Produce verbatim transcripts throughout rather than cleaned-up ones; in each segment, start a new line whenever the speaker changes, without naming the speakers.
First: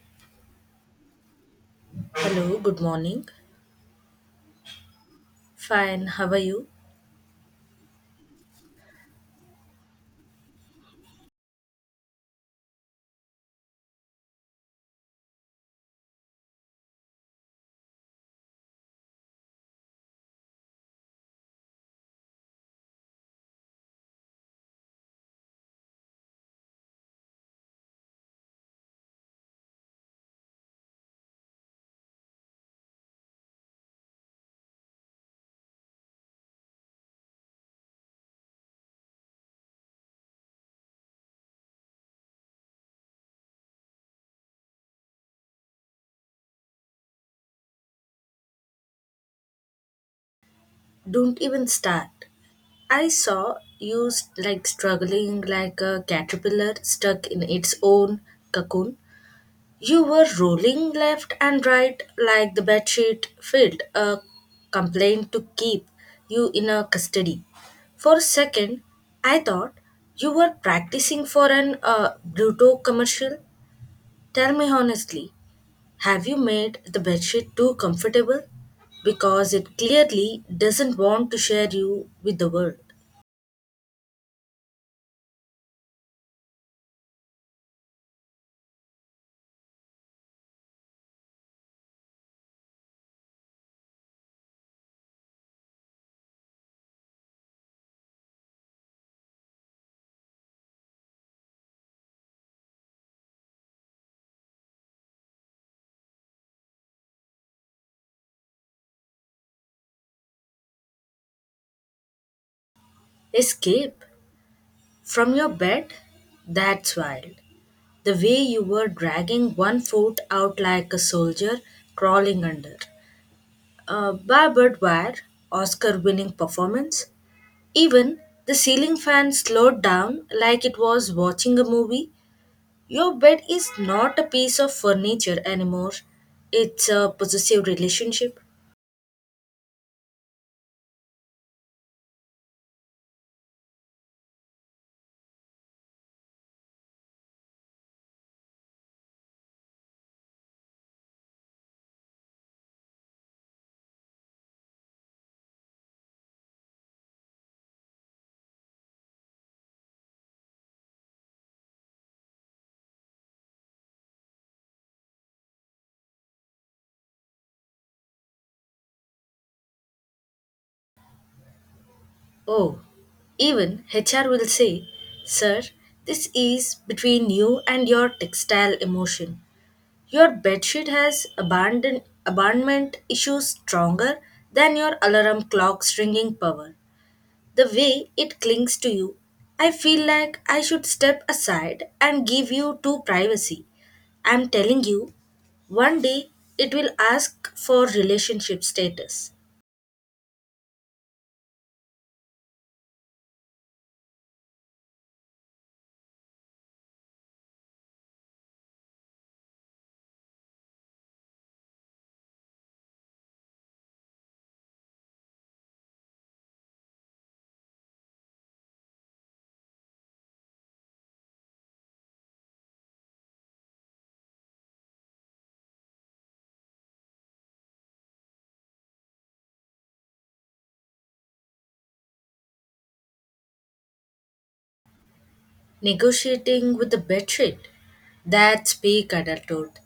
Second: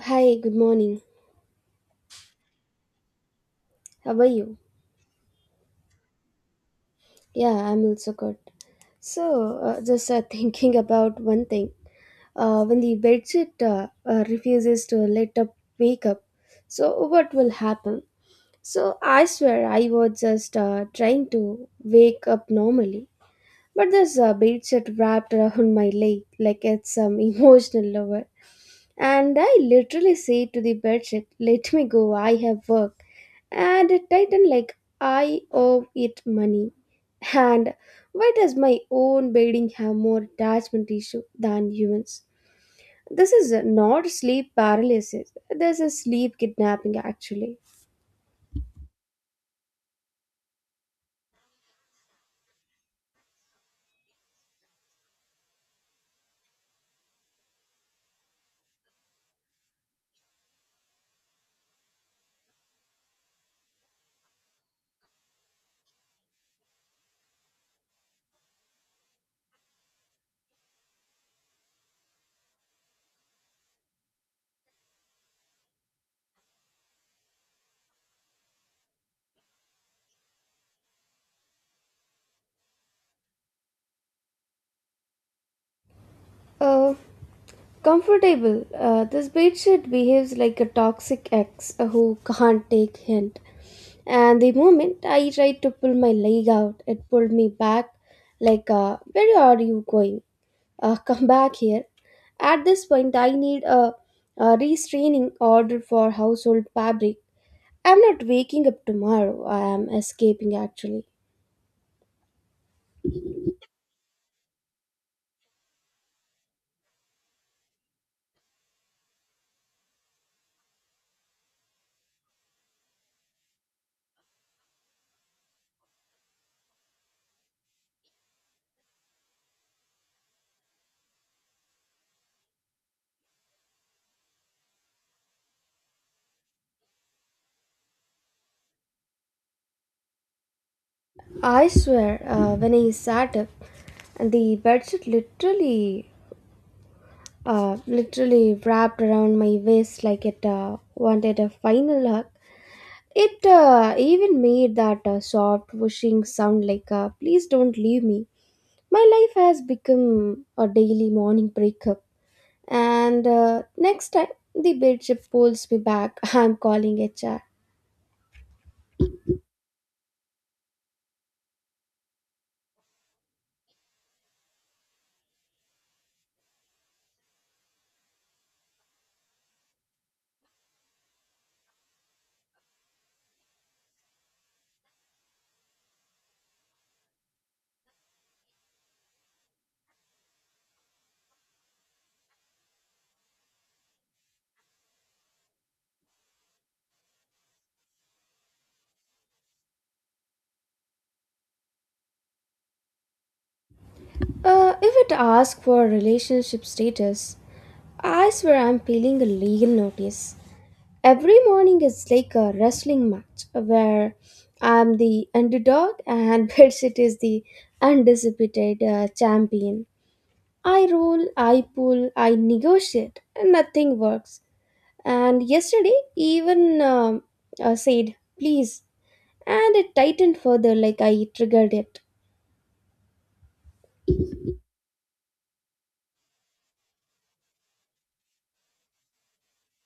Hi, good morning.
Hello, good morning.
How are you?
Fine, how are you?
Yeah, I'm also good. So, uh, just uh, thinking about one thing. Uh, when the bedsheet uh, uh, refuses to let up wake up, so what will happen? So, I swear I was just uh, trying to wake up normally, but this uh, bedsheet wrapped around my leg like it's some emotional lover. And I literally say to the bedsheet, let me go, I have work. And it tightened like I owe it money. And why does my own bedding have more attachment issue than humans? This is not sleep paralysis. This is sleep kidnapping actually.
Don't even start. I saw you st- like struggling like a caterpillar stuck in its own cocoon. You were rolling left and right like the bedsheet filled a complaint to keep you in a custody. For a second, I thought you were practicing for an uh, Bruto commercial. Tell me honestly, have you made the bedsheet too comfortable? Because it clearly doesn't want to share you with the world.
Uh, comfortable. Uh, this bedsheet behaves like a toxic ex who can't take hint. And the moment I tried to pull my leg out, it pulled me back like, uh, where are you going? Uh, come back here. At this point, I need a, a restraining order for household fabric. I'm not waking up tomorrow, I am escaping actually.
Escape from your bed? That's wild. The way you were dragging one foot out like a soldier crawling under a barbed wire, Oscar winning performance. Even the ceiling fan slowed down like it was watching a movie. Your bed is not a piece of furniture anymore, it's a possessive relationship.
I swear, uh, when I sat up, and the bedsheet literally, uh, literally wrapped around my waist like it uh, wanted a final hug. It uh, even made that uh, soft whooshing sound like a please don't leave me. My life has become a daily morning breakup. And uh, next time the bedsheet pulls me back, I'm calling H R.
Oh, even H R will say, sir, this is between you and your textile emotion. Your bedsheet has abandon- abandonment issues stronger than your alarm clock's ringing power. The way it clings to you, I feel like I should step aside and give you two privacy. I'm telling you, one day it will ask for relationship status.
Uh, if it asks for relationship status, I swear I'm peeling a legal notice. Every morning is like a wrestling match where I'm the underdog and bedsheet is the undisputed uh, champion. I roll, I pull, I negotiate, and nothing works. And yesterday, even um, uh, said, please, and it tightened further like I triggered it.
Negotiating with the bedsheet. That's peak adulthood.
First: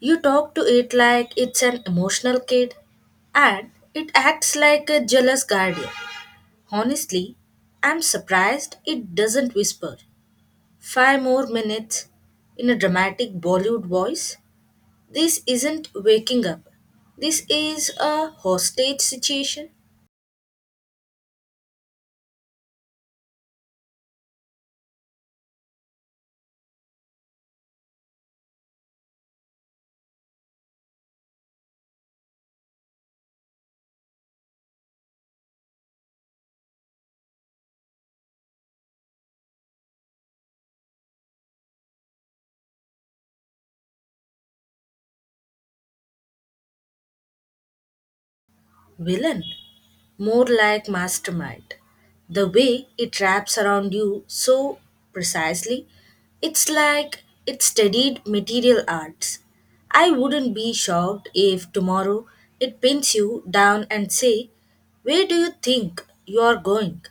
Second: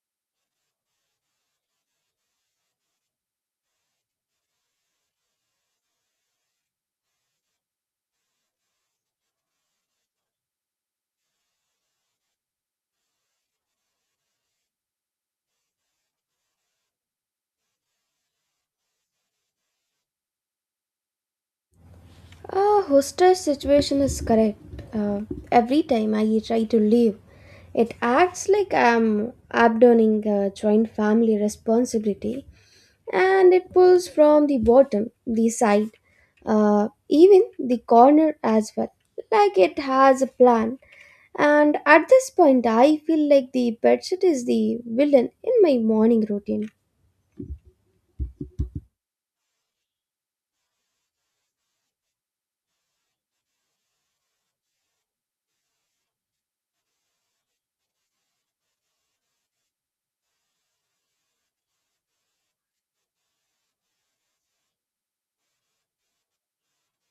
You talk to it like it's an emotional kid, and it acts like a jealous guardian. Honestly, I'm surprised it doesn't whisper. Five more minutes in a dramatic Bollywood voice. This isn't waking up. This is a hostage situation.
Ah, hostess situation is correct. Uh, every time I try to leave, it acts like I'm abandoning a joint family responsibility and it pulls from the bottom, the side, uh, even the corner as well, like it has a plan. And at this point, I feel like the bedsheet is the villain in my morning routine.
Villain. More like mastermind. The way it wraps around you so precisely, it's like it studied material arts. I wouldn't be shocked if tomorrow it pins you down and say, where do you think you are going?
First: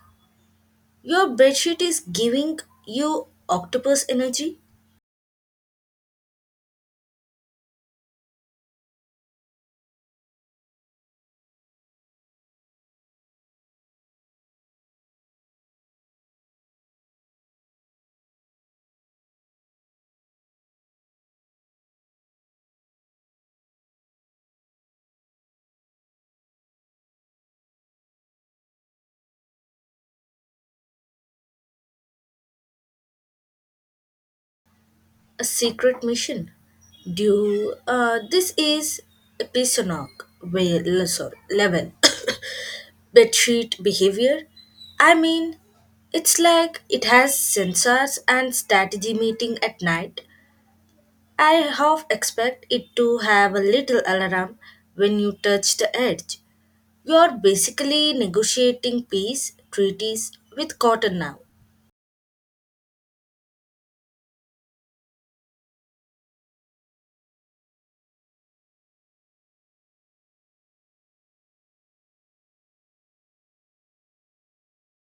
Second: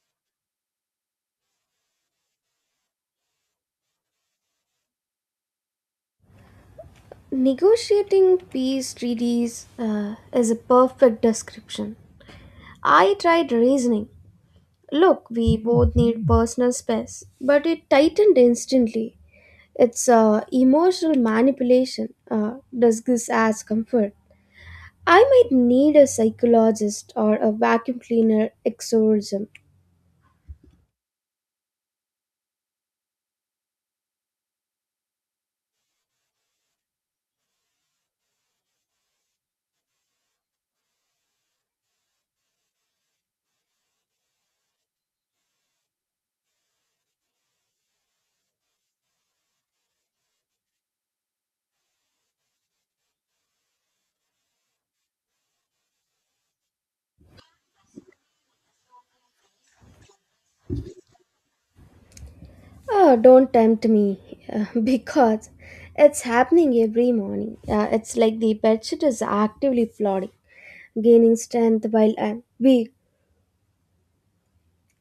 Your bedsheet is giving you octopus energy.
Negotiating peace treaties uh, is a perfect description. I tried reasoning. Look, we both need personal space, but it tightened instantly. It's uh, emotional manipulation, uh, disguised as comfort. I might need a psychologist or a vacuum cleaner exorcism.
A secret mission. Do uh, This is episodic where le- sorry, level bedsheet behavior. I mean, it's like it has sensors and strategy meeting at night. I half expect it to have a little alarm when you touch the edge. You're basically negotiating peace treaties with cotton now,
Oh, don't tempt me because it's happening every morning. Uh, it's like the bed sheet is actively plodding, gaining strength while I'm weak.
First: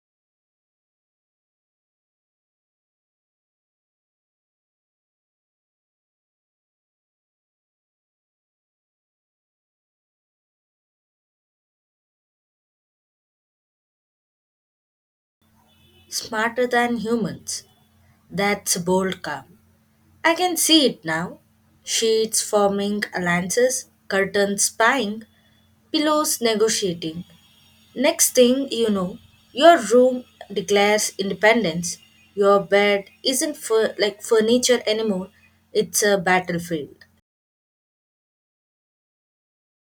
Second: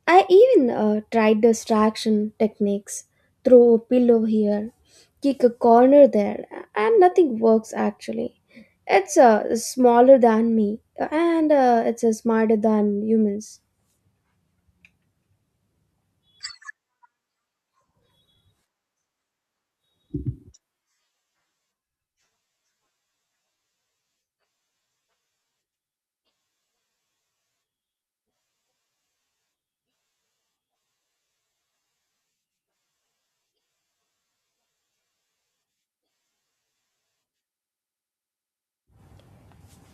I even uh, tried distraction techniques, throw a pillow here, kick a corner there, and nothing works actually. It's uh, smaller than me and uh, it's uh, smarter than humans.
smarter than humans. That's bold calm. I can see it now. Sheets forming alliances, curtains spying, pillows negotiating. Next thing you know, your room declares independence. Your bed isn't fur- like furniture anymore, it's a battlefield.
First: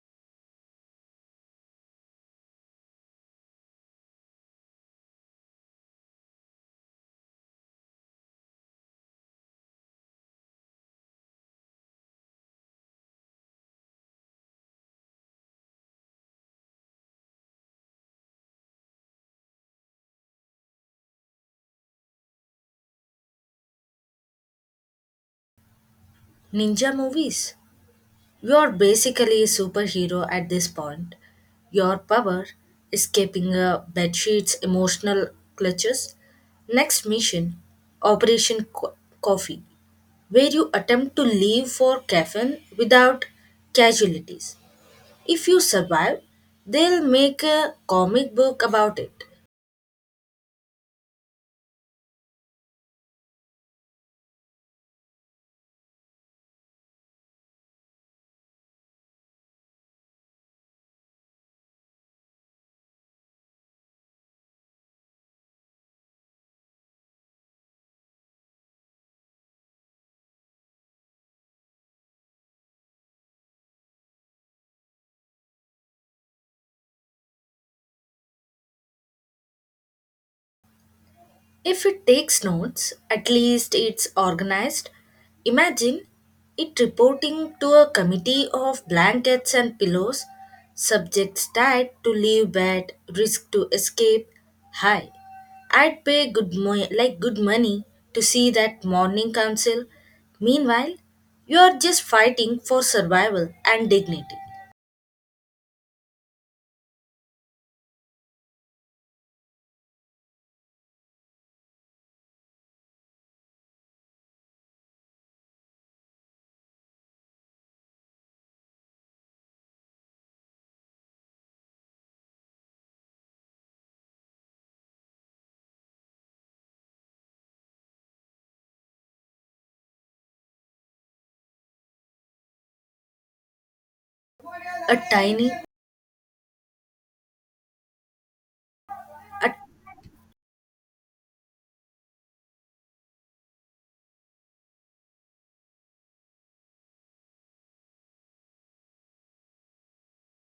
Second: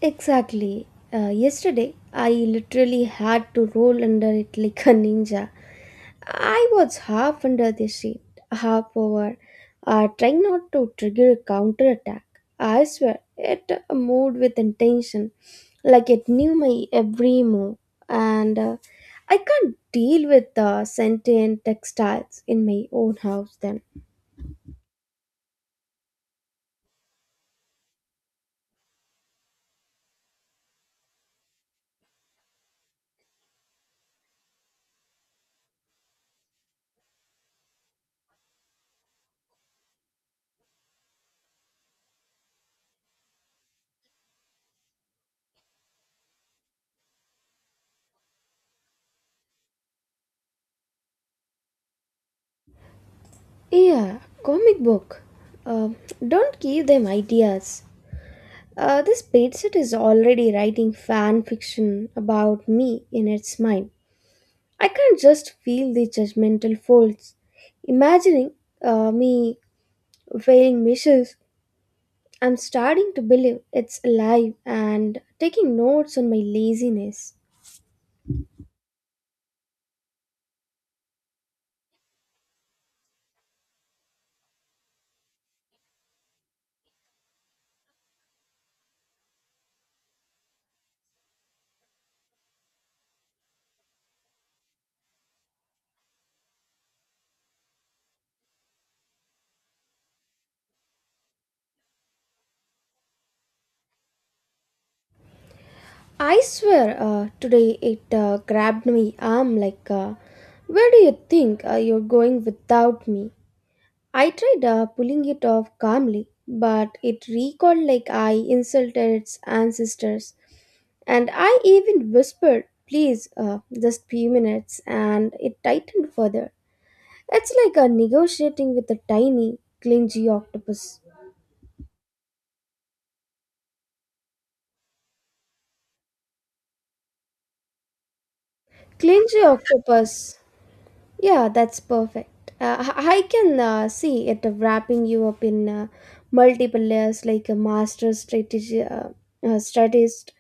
Exactly. Uh, yesterday, I literally had to roll under it like a ninja. I was half under the sheet, half over, uh, trying not to trigger a counterattack. I swear, it uh, moved with intention, like it knew my every move. And uh, I can't deal with uh, sentient textiles in my own house then.
Ninja movies. You're basically a superhero at this point. Your power, escaping a bedsheet's emotional clutches. Next mission, Operation Co- Coffee, where you attempt to leave for caffeine without casualties. If you survive, they'll make a comic book about it.
Yeah, comic book. Uh, don't give them ideas. Uh, this bedsit is already writing fan fiction about me in its mind. I can not just feel the judgmental folds. Imagining uh, me failing measures, I'm starting to believe it's alive and taking notes on my laziness.
If it takes notes, at least it's organized. Imagine it reporting to a committee of blankets and pillows, subjects tied to leave bed, risk to escape. High. I'd pay good mo- like good money to see that morning council. Meanwhile, you're just fighting for survival and dignity.
I swear, uh, today it uh, grabbed my arm like, uh, where do you think uh, you're going without me? I tried uh, pulling it off calmly, but it recoiled like I insulted its ancestors. And I even whispered, please, uh, just few minutes, and it tightened further. It's like a negotiating with a tiny, clingy octopus.
A tiny,
Clingy
a,
octopus. Yeah, that's perfect. Uh, I I can uh, see it wrapping you up in uh, multiple layers like a master strategy, uh, uh, strategist.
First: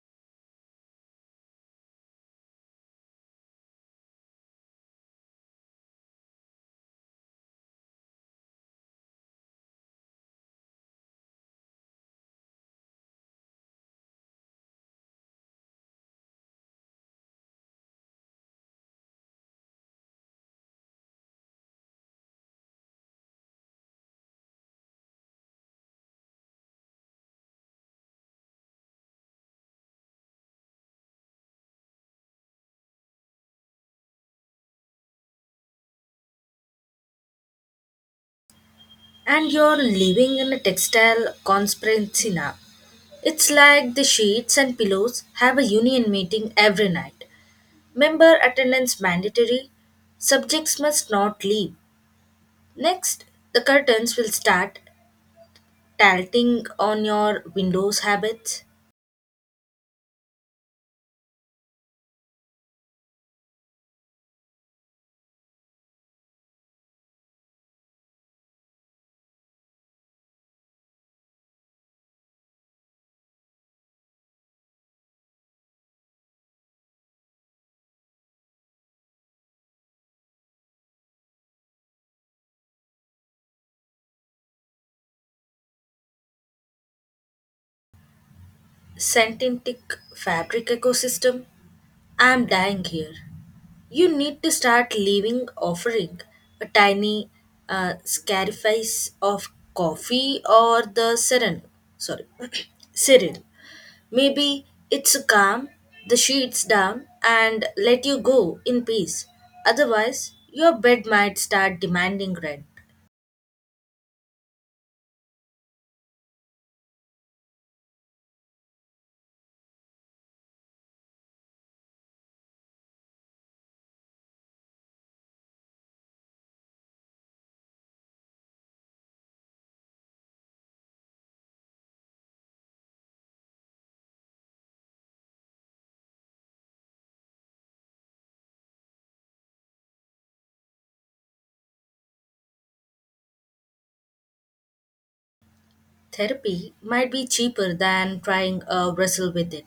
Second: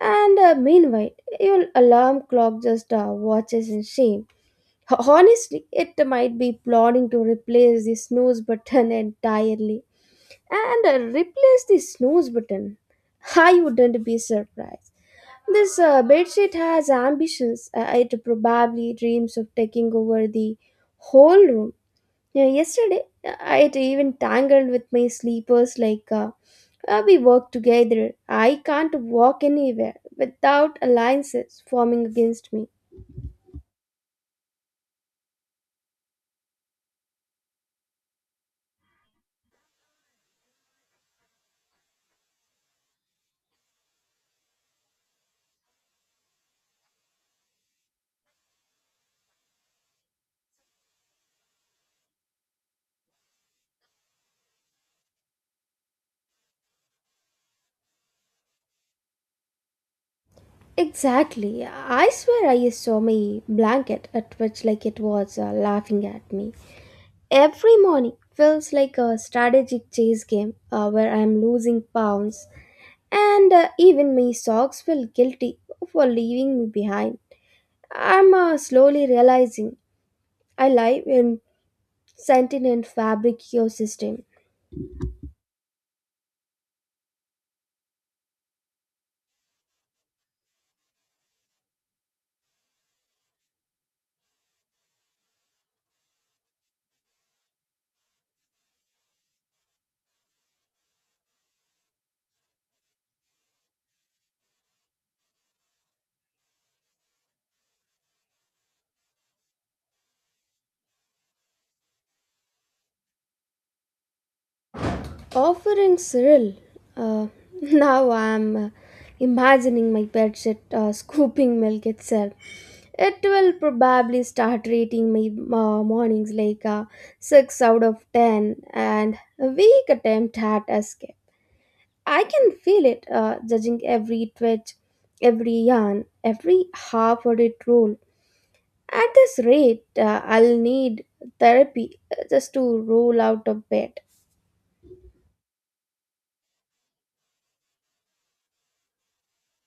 And uh, meanwhile, your alarm clock just uh, watches in shame. Ho- Honestly, it might be plotting to replace the snooze button entirely. And uh, replace the snooze button. I wouldn't be surprised. This uh, bedsheet has ambitions. Uh, it probably dreams of taking over the whole room. Yeah, yesterday, uh, it even tangled with my sleepers like uh, uh, we work together. I can't walk anywhere without alliances forming against me.
and you're living in a textile conspiracy now. It's like the sheets and pillows have a union meeting every night. Member attendance mandatory. Subjects must not leave. Next, the curtains will start tilting on your windows habits.
Exactly. I swear I saw my blanket at which like it was uh, laughing at me. Every morning feels like a strategic chase game uh, where I'm losing pounds and uh, even my socks feel guilty for leaving me behind. I'm uh, slowly realizing I live in sentient fabric ecosystem.
Synthetic fabric ecosystem? I'm dying here. You need to start leaving offering a tiny uh, scarifice of coffee or the serin. Sorry, cereal. Maybe it's calm the sheets down and let you go in peace. Otherwise, your bed might start demanding rent.
Offering Cyril, uh, now I'm uh, imagining my bedsheet uh, scooping milk itself. It will probably start rating my uh, mornings like a six out of ten and a weak attempt at escape. I can feel it uh, judging every twitch, every yarn, every half hearted roll. At this rate, uh, I'll need therapy uh, just to roll out of bed.
Therapy might be cheaper than trying to wrestle with it.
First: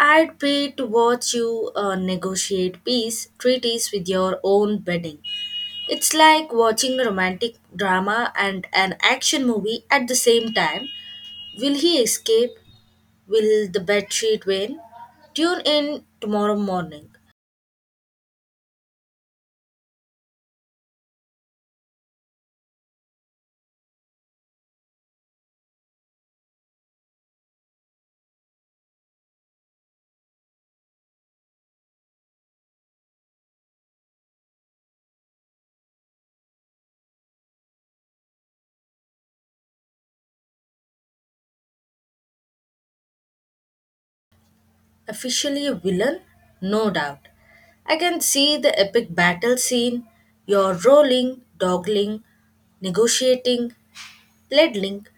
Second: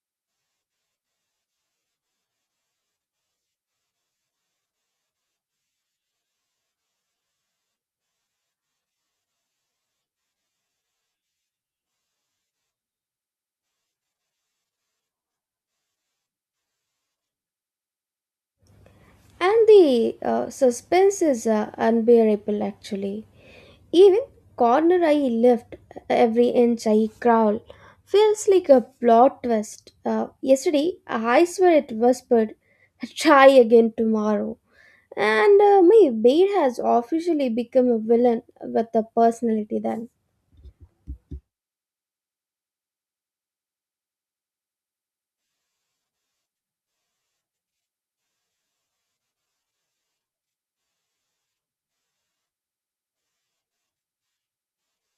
I'd pay to watch you uh, negotiate peace treaties with your own bedding. It's like watching a romantic drama and an action movie at the same time. Will he escape? Will the bedsheet win? Tune in tomorrow morning.
And the uh, suspense is uh, unbearable actually. Even corner I lift, uh, every inch I crawl, feels like a plot twist. Uh, yesterday, I swear it whispered, try again tomorrow. And uh, my bed has officially become a villain with a personality then.
Officially a villain? No doubt. I can see the epic battle scene. You're rolling, dogling, negotiating, ledling,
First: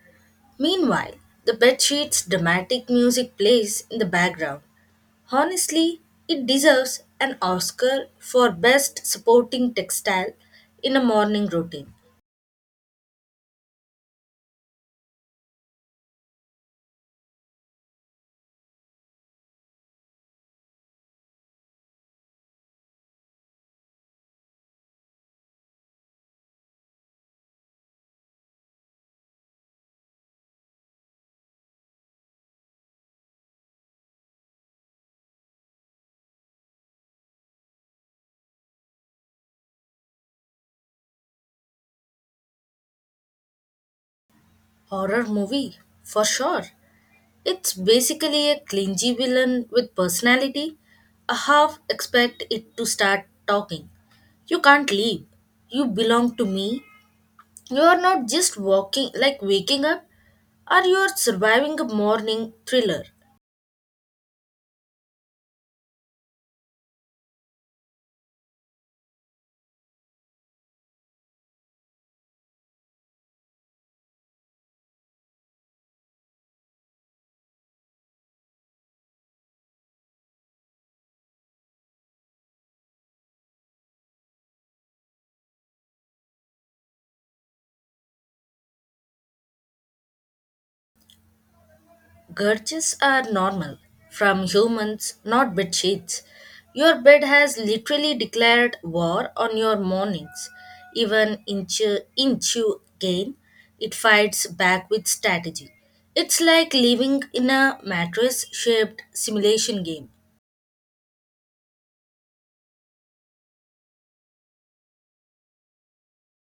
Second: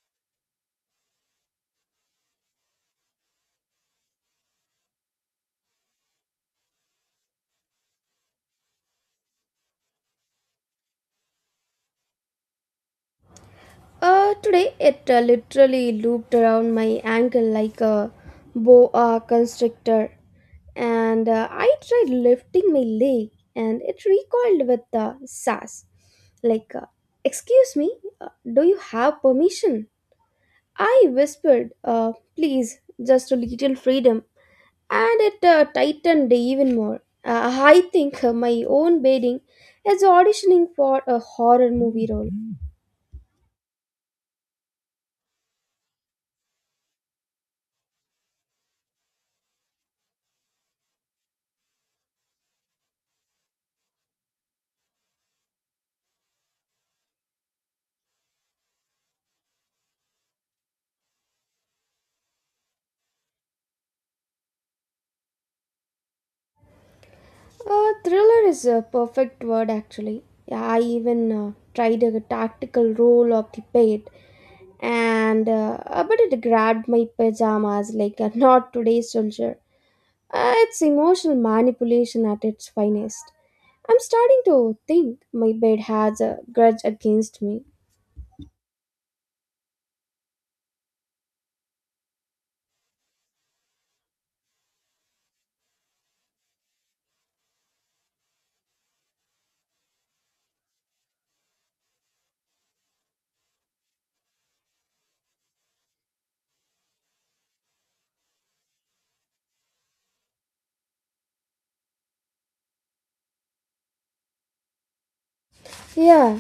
meanwhile, the bedsheet's dramatic music plays in the background. Honestly, it deserves an Oscar for Best Supporting Textile in a Morning Routine.
Uh, today, it uh, literally looped around my ankle like a boa constrictor. And uh, I tried lifting my leg and it recoiled with uh, sass. Like, uh, excuse me, uh, do you have permission? I whispered, uh, please, just a little freedom. And it uh, tightened even more. Uh, I think uh, my own bedding is auditioning for a horror movie role.
Horror movie, for sure. It's basically a clingy villain with personality. I half expect it to start talking. You can't leave. You belong to me. You are not just walking like waking up, or you are surviving a morning thriller.
Uh, thriller is a perfect word actually. I even uh, tried a tactical role of the bed and uh, uh, but it grabbed my pajamas like a not today soldier. Uh, it's emotional manipulation at its finest. I'm starting to think my bed has a grudge against me.
Gurges are normal from humans, not bed sheets. Your bed has literally declared war on your mornings. Even inch inch you gain, it fights back with strategy. It's like living in a mattress shaped simulation game.
Yeah,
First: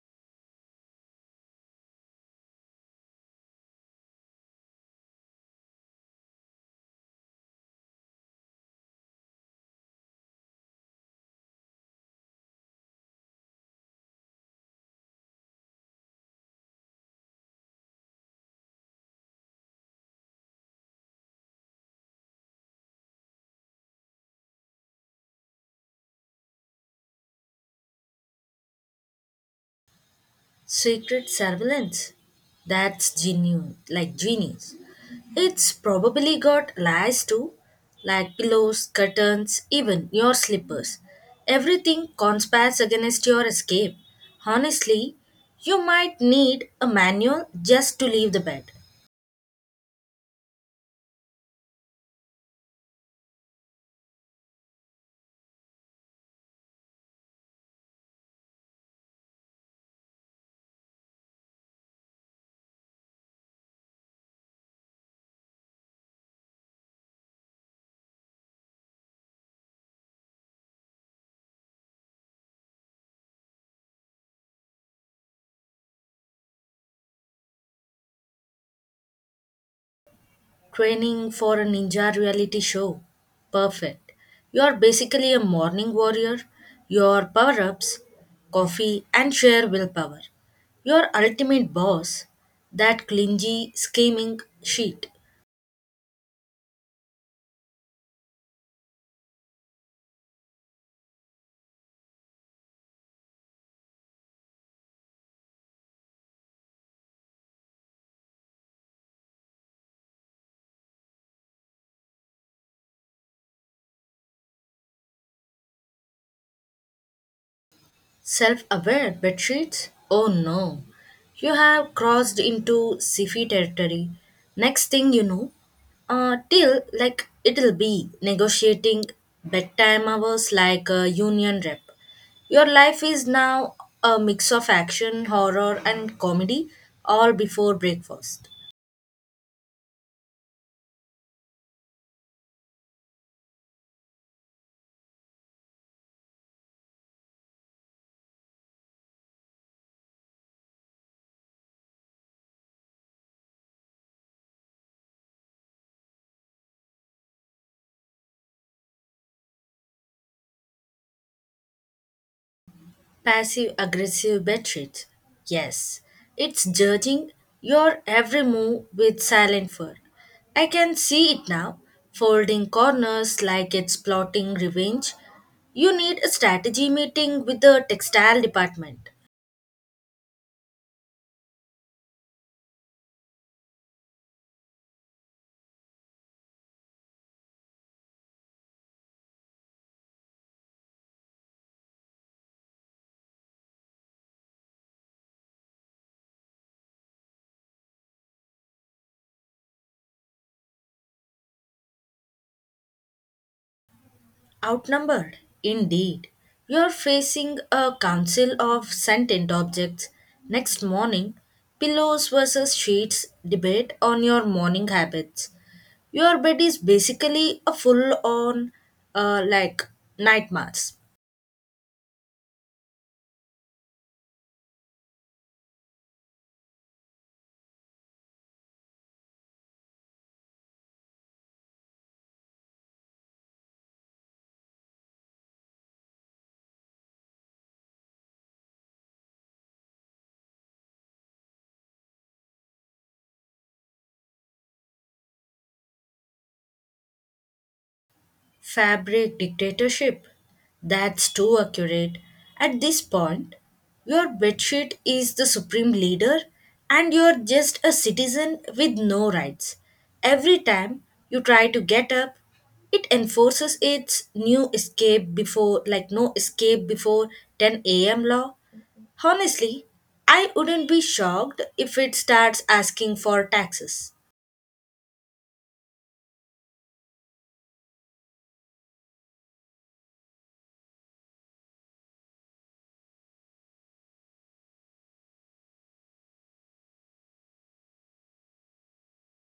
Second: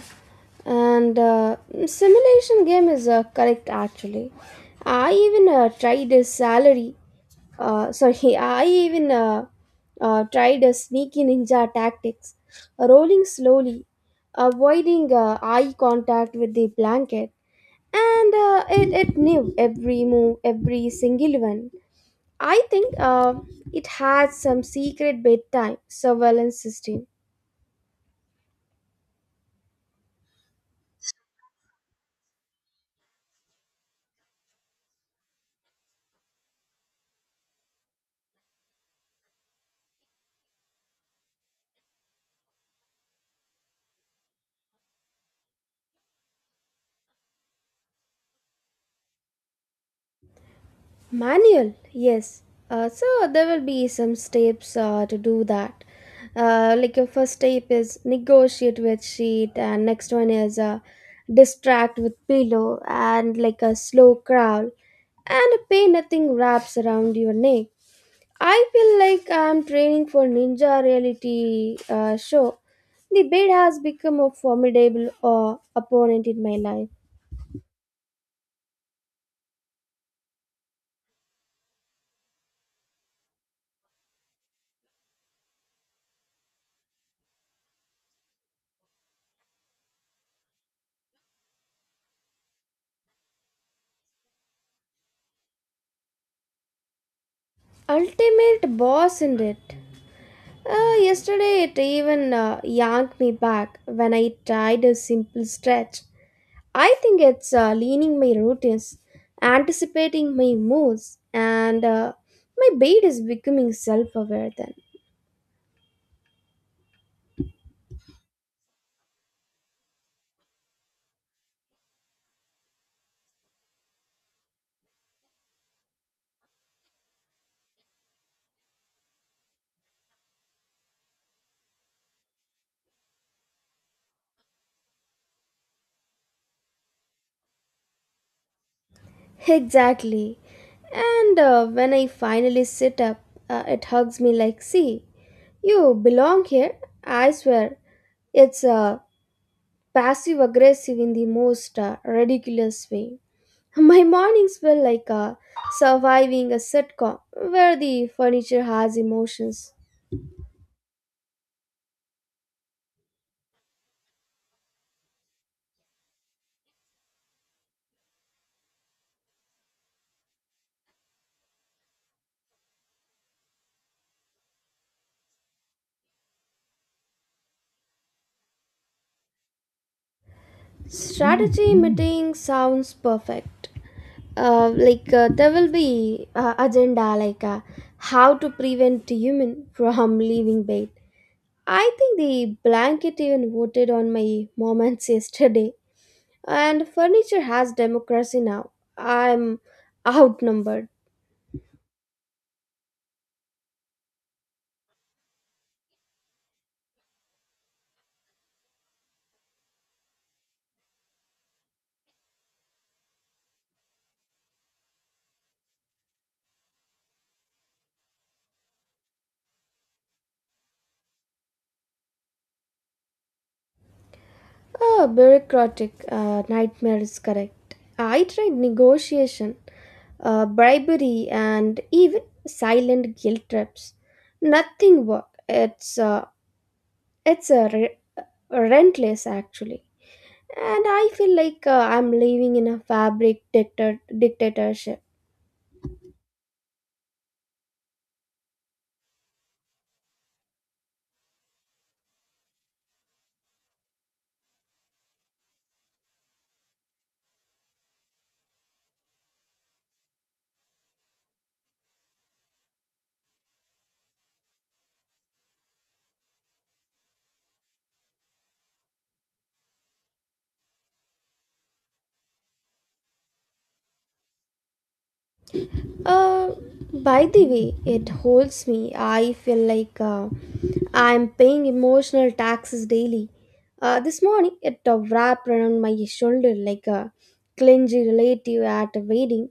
and uh, simulation game is uh, correct actually. I even uh, tried a salary, uh, sorry, I even uh, uh, tried a sneaky ninja tactics, rolling slowly, avoiding uh, eye contact with the blanket, and uh, it, it knew every move, every single one. I think uh, it had some secret bedtime surveillance system.
Secret surveillance? That's genuine, like genius. It's probably got lies too, like pillows, curtains, even your slippers. Everything conspires against your escape. Honestly, you might need a manual just to leave the bed.
Manual, yes. Uh, so there will be some steps uh, to do that. Uh, like your first step is negotiate with sheet, and next one is uh, distract with pillow, and like a slow crawl, and a pay nothing wraps around your neck. I feel like I'm training for ninja reality uh, show. The bed has become a formidable uh, opponent in my life.
Training for a ninja reality show. Perfect. You are basically a morning warrior. Your power ups, coffee, and sheer willpower. Your ultimate boss, that clingy, scheming sheet.
Ultimate boss in it. Uh, yesterday it even uh, yanked me back when I tried a simple stretch. I think it's uh, leaning my routines, anticipating my moods, and uh, my bait is becoming self aware then.
Self aware bedsheets? Oh no. You have crossed into sci territory. Next thing you know, uh, till like it'll be negotiating bedtime hours like a union rep. Your life is now a mix of action, horror, and comedy, all before breakfast.
Exactly. And uh, when I finally sit up, uh, it hugs me like, see, you belong here. I swear, it's uh, passive aggressive in the most uh, ridiculous way. My mornings feel like a surviving a sitcom where the furniture has emotions.
Passive aggressive betrayal. Yes, it's judging your every move with silent fur. I can see it now, folding corners like it's plotting revenge. You need a strategy meeting with the textile department.
Strategy meeting sounds perfect. Uh, like uh, there will be uh, agenda like uh, how to prevent human from leaving bed. I think the blanket even voted on my moments yesterday, and furniture has democracy now. I'm outnumbered.
Outnumbered, indeed. You're facing a council of sentient objects. Next morning, pillows versus sheets debate on your morning habits. Your bed is basically a full on, uh, like, nightmares.
Ah, bureaucratic uh, nightmare is correct. I tried negotiation, uh, bribery, and even silent guilt trips. Nothing worked. It's uh, it's a re- rentless actually, and I feel like uh, I'm living in a fabric dictator- dictatorship.
Fabric dictatorship? That's too accurate. At this point, your bedsheet is the supreme leader and you're just a citizen with no rights. Every time you try to get up, it enforces its new escape before like no escape before ten a m law. Honestly, I wouldn't be shocked if it starts asking for taxes.
Uh, by the way, it holds me. I feel like uh, I'm paying emotional taxes daily. Uh, this morning, it uh, wrapped around my shoulder like a clingy relative at a wedding.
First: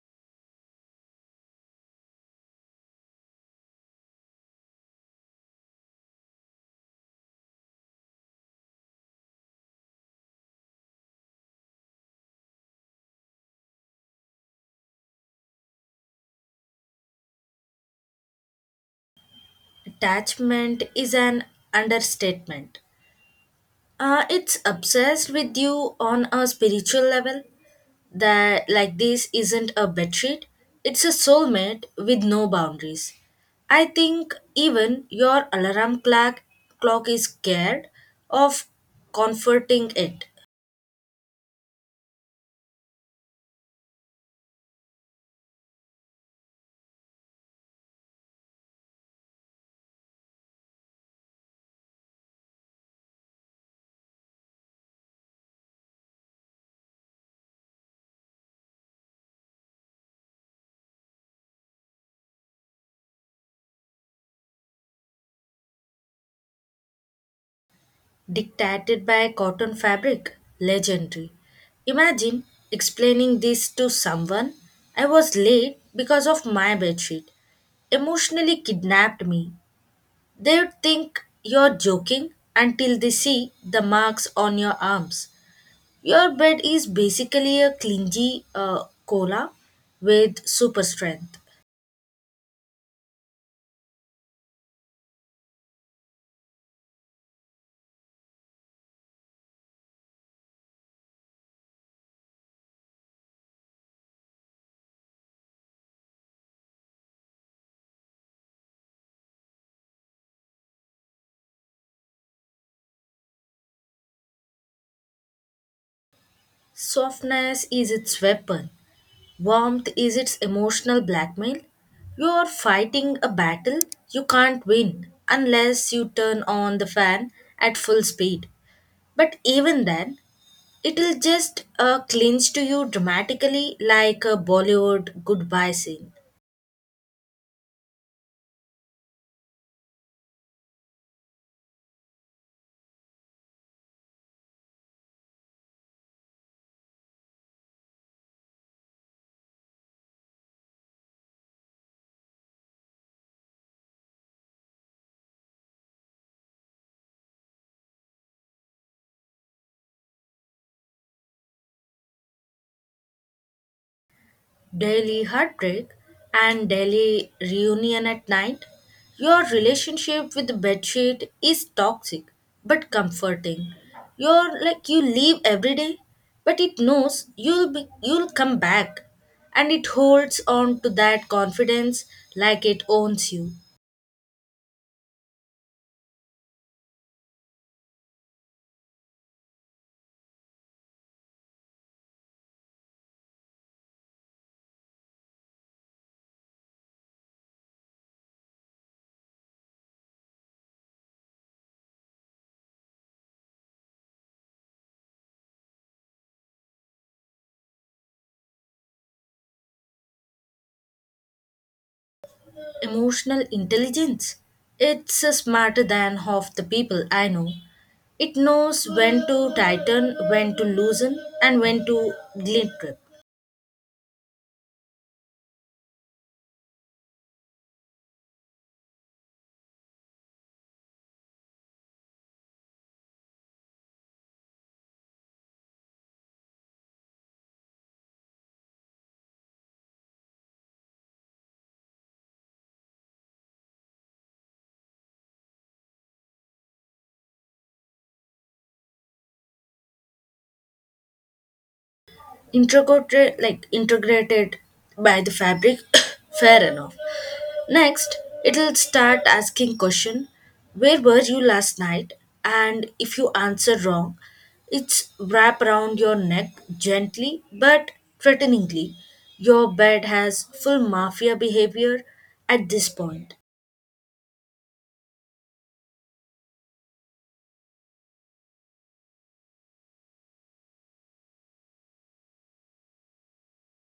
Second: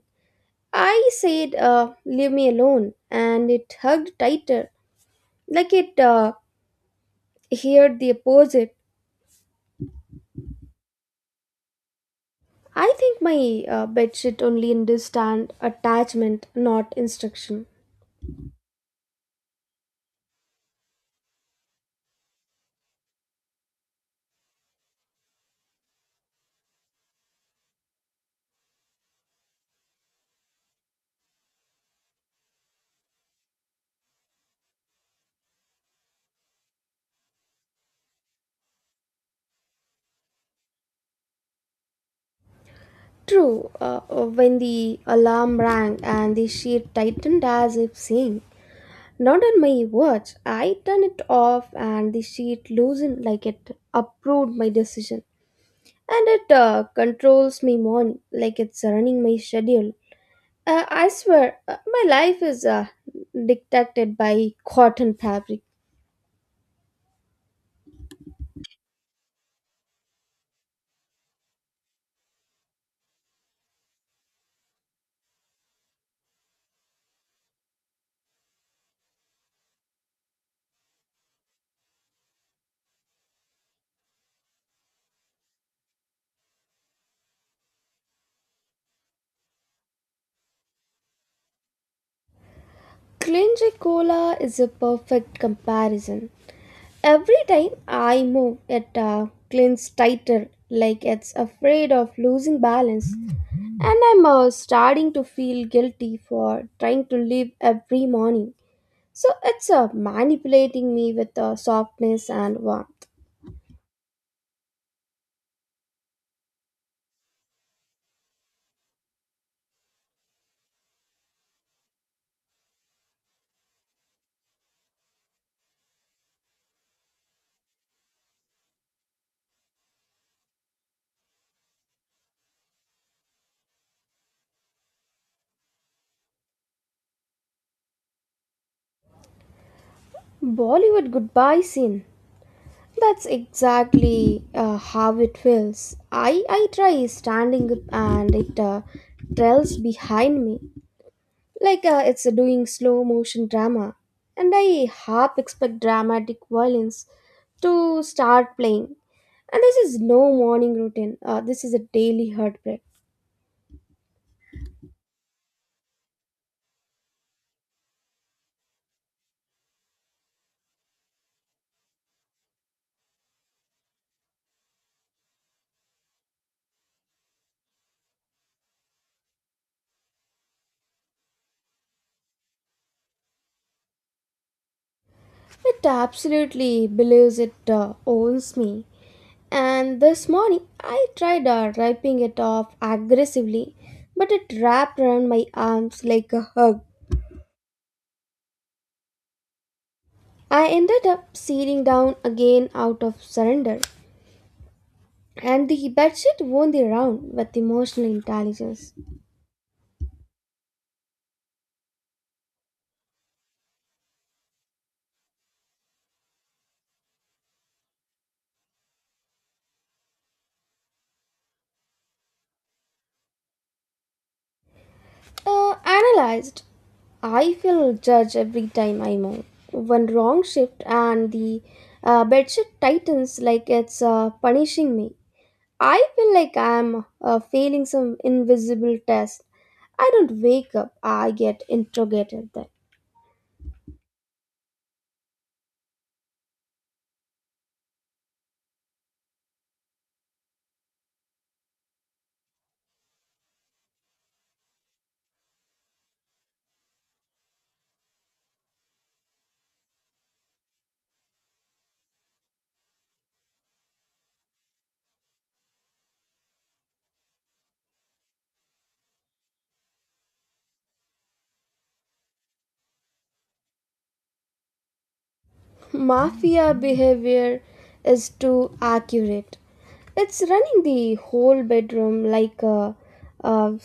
I said, uh, leave me alone, and it hugged tighter, like it uh, heard the opposite. I think my uh, bedsheet only understand attachment, not instruction.
Attachment is an understatement. Uh, it's obsessed with you on a spiritual level that like this isn't a bedsheet. It's a soulmate with no boundaries. I think even your alarm clock clock is scared of comforting it.
True, uh, uh, when the alarm rang and the sheet tightened as if saying, not on my watch, I turned it off and the sheet loosened like it approved my decision. And it uh, controls my morning like it's running my schedule. Uh, I swear, uh, my life is uh, dictated by cotton fabric.
Dictated by cotton fabric, legendary. Imagine explaining this to someone. I was late because of my bedsheet emotionally kidnapped me. They would think you're joking until they see the marks on your arms. Your bed is basically a clingy uh, cola with super strength.
Clinge cola is a perfect comparison. Every time I move, it uh, clings tighter, like it's afraid of losing balance. And I'm uh, starting to feel guilty for trying to live every morning. So it's uh, manipulating me with uh, softness and warmth.
Softness is its weapon, warmth is its emotional blackmail. You're fighting a battle you can't win unless you turn on the fan at full speed. But even then, it'll just uh, clinch to you dramatically like a Bollywood goodbye scene.
Bollywood goodbye scene. That's exactly uh, how it feels. I, I try standing up and it uh, trails behind me. Like uh, it's doing slow motion drama, and I half expect dramatic violence to start playing. And this is no morning routine. Uh, this is a daily heartbreak.
Daily heartbreak and daily reunion at night. Your relationship with the bedsheet is toxic but comforting. You're like you leave every day, but it knows you'll be you'll come back and it holds on to that confidence like it owns you.
It absolutely believes it uh, owns me. And this morning, I tried uh, ripping it off aggressively, but it wrapped around my arms like a hug. I ended up sitting down again out of surrender, and the bedsheet won the round with emotional intelligence.
Emotional intelligence. It's uh, smarter than half the people I know. It knows when to tighten, when to loosen, and when to guilt trip.
Uh, analyzed, I feel judged every time I move. One wrong shift and the uh, bedsheet tightens like it's uh, punishing me. I feel like I'm uh, failing some invisible test. I don't wake up, I get interrogated then.
Integrated like integrated by the fabric fair enough. Next, it'll start asking question, where were you last night? And if you answer wrong, it's wrap around your neck gently but threateningly. Your bed has full mafia behavior at this point.
Mafia behavior is too accurate. It's running the whole bedroom like a, a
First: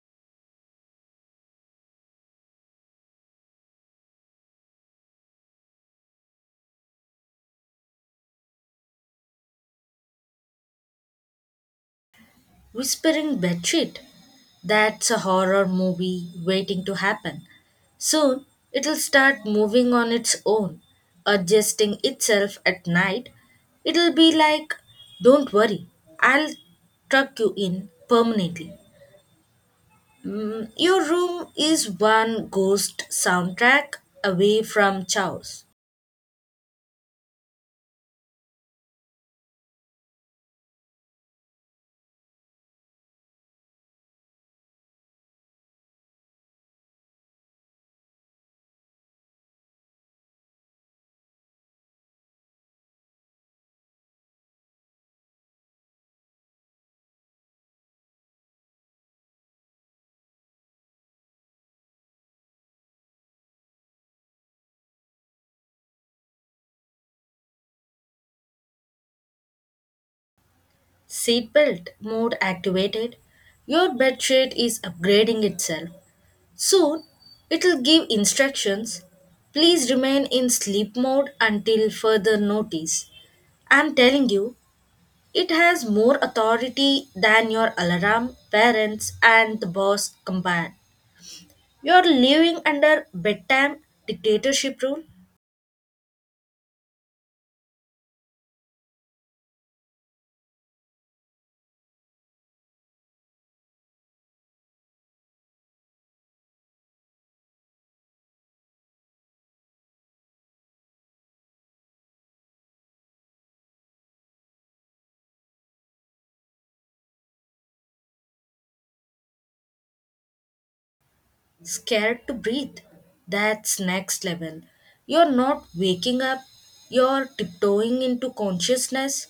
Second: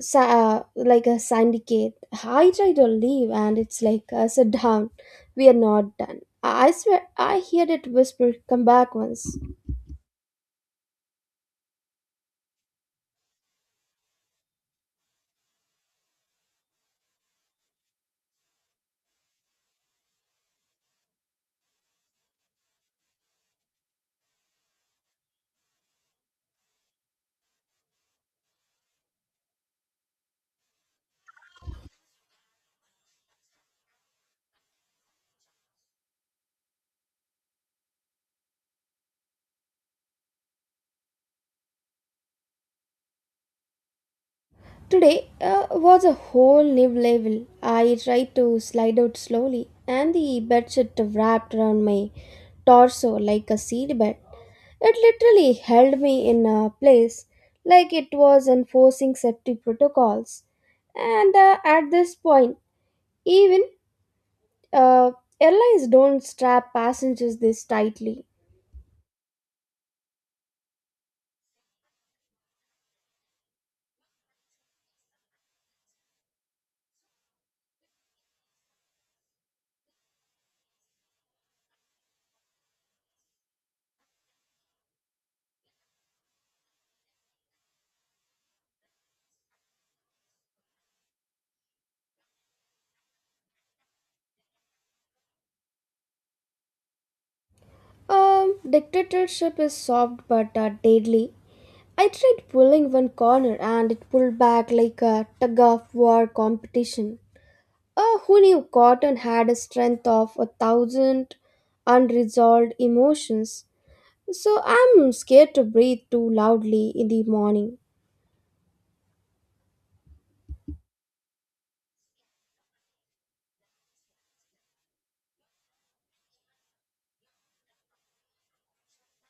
sa- uh, like a syndicate. I try to leave, and it's like, uh, sit down. We are not done. I swear, I heard it whisper, come back once.
Whispering Bedsheet. That's a horror movie waiting to happen. Soon it'll start moving on its own, adjusting itself at night. It'll be like, don't worry, I'll tuck you in permanently. Mm, your room is one ghost soundtrack away from chaos.
Today uh, was a whole new level. I tried to slide out slowly, and the bedsheet wrapped around my torso like a seed bed. It literally held me in a place like it was enforcing safety protocols. And uh, at this point, even Uh, airlines don't strap passengers this tightly.
Seatbelt mode activated. Your bedsheet is upgrading itself. Soon, it'll give instructions. Please remain in sleep mode until further notice. I'm telling you, it has more authority than your alarm, parents, and the boss combined. You're living under bedtime dictatorship rule.
Um, dictatorship is soft but uh, deadly. I tried pulling one corner and it pulled back like a tug of war competition. Uh, who knew cotton had a strength of a thousand unresolved emotions? So I'm scared to breathe too loudly in the morning.
Scared to breathe. That's next level. You're not waking up, you're tiptoeing into consciousness.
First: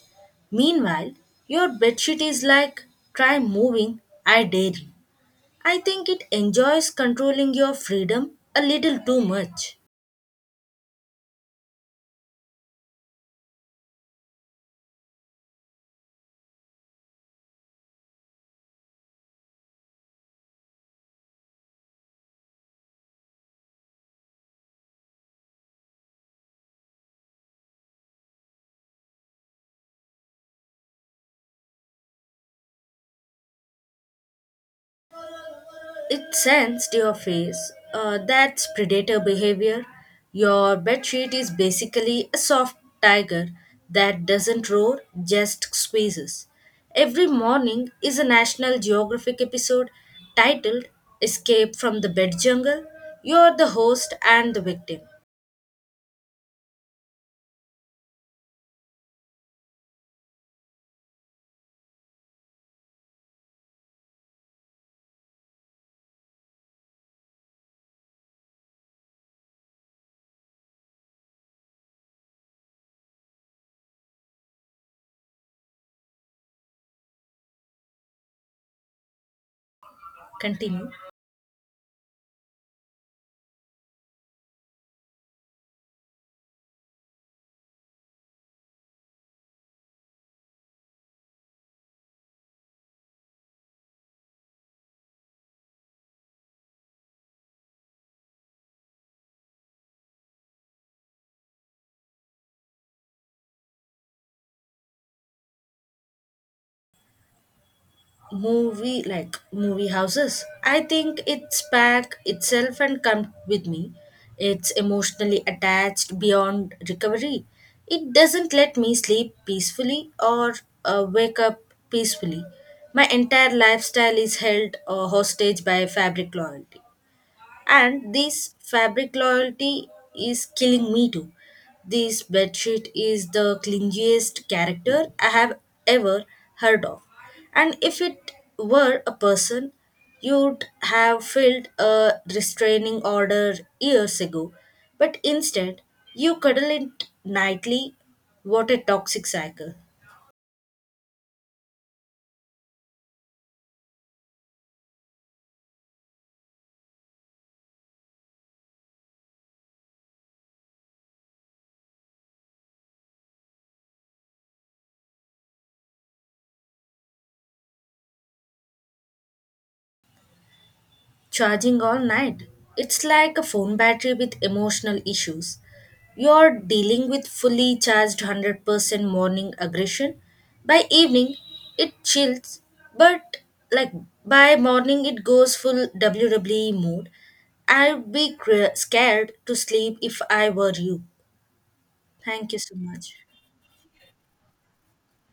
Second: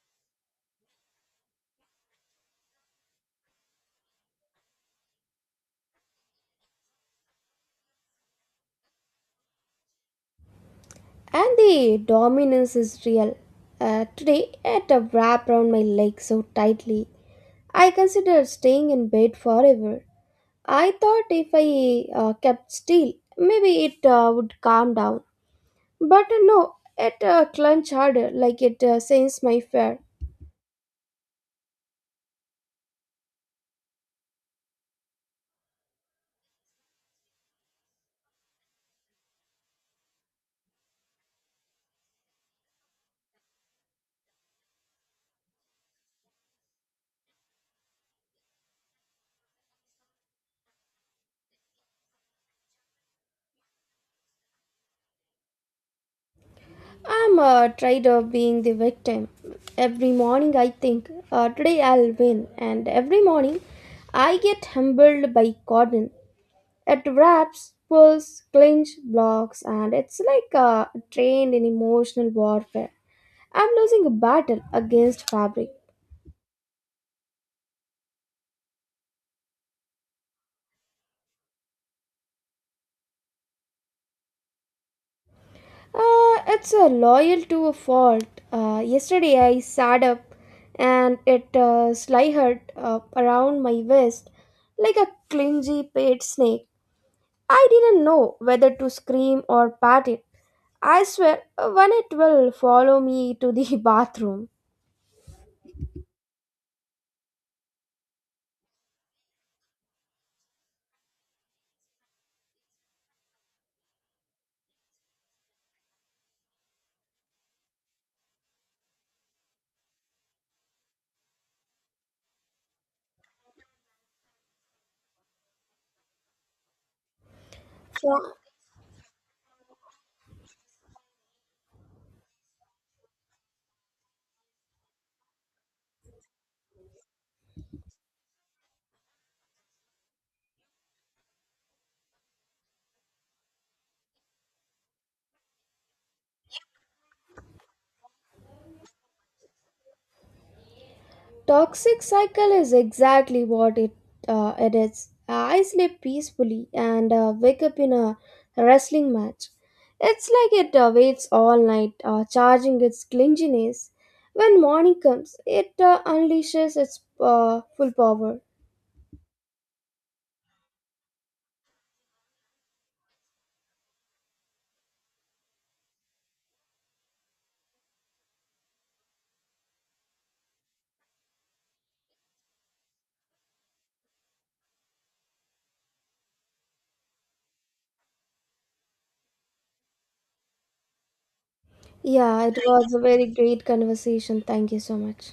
Meanwhile, your bedsheet is like, try moving, I dare you. I think it enjoys controlling your freedom a little too much.
And the dominance is real. Uh, today, it wrapped around my leg so tightly I considered staying in bed forever. I thought if I uh, kept still, maybe it uh, would calm down. But uh, no, it uh, clenched harder, like it uh, sensed my fear.
It sends to your face. Uh, that's predator behavior. Your bedsheet is basically a soft tiger that doesn't roar, just squeezes. Every morning is a National Geographic episode titled Escape from the Bed Jungle. You're the host and the victim.
I'm uh, tired of being the victim. Every morning I think, uh, today I'll win, and every morning I get humbled by Gordon. It wraps, pulls, clinch, blocks, and it's like a trained in emotional warfare. I'm losing a battle against fabric.
Continue.
Uh, it's a loyal to a fault. Uh, yesterday I sat up and it uh, slithered uh, around my waist like a clingy paid snake. I didn't know whether to scream or pat it. I swear, uh, when it will follow me to the bathroom.
Movie like movie houses, I think it's pack itself and come with me. It's emotionally attached beyond recovery. It doesn't let me sleep peacefully or uh, wake up peacefully. My entire lifestyle is held uh, hostage by fabric loyalty, and
Sure.
this fabric loyalty is killing me too. This bedsheet is the clingiest character I have ever heard of, and if it were a person, you'd have filled a restraining order years ago, but instead you cuddle it nightly. What a toxic cycle.
Toxic cycle is exactly what it uh, it is. I sleep peacefully and uh, wake up in a wrestling match. It's like it uh, waits all night, uh, charging its clinginess. When morning comes, it uh, unleashes its uh, full power.
Charging all night. It's like a phone battery with emotional issues. You're dealing with fully charged one hundred percent morning aggression. By evening, it chills, but like by morning, it goes full W W E mode. I'd be cra- scared to sleep if I were you.
Yeah,
Thank
it
you so
was a
much.
very great conversation. Thank you so much.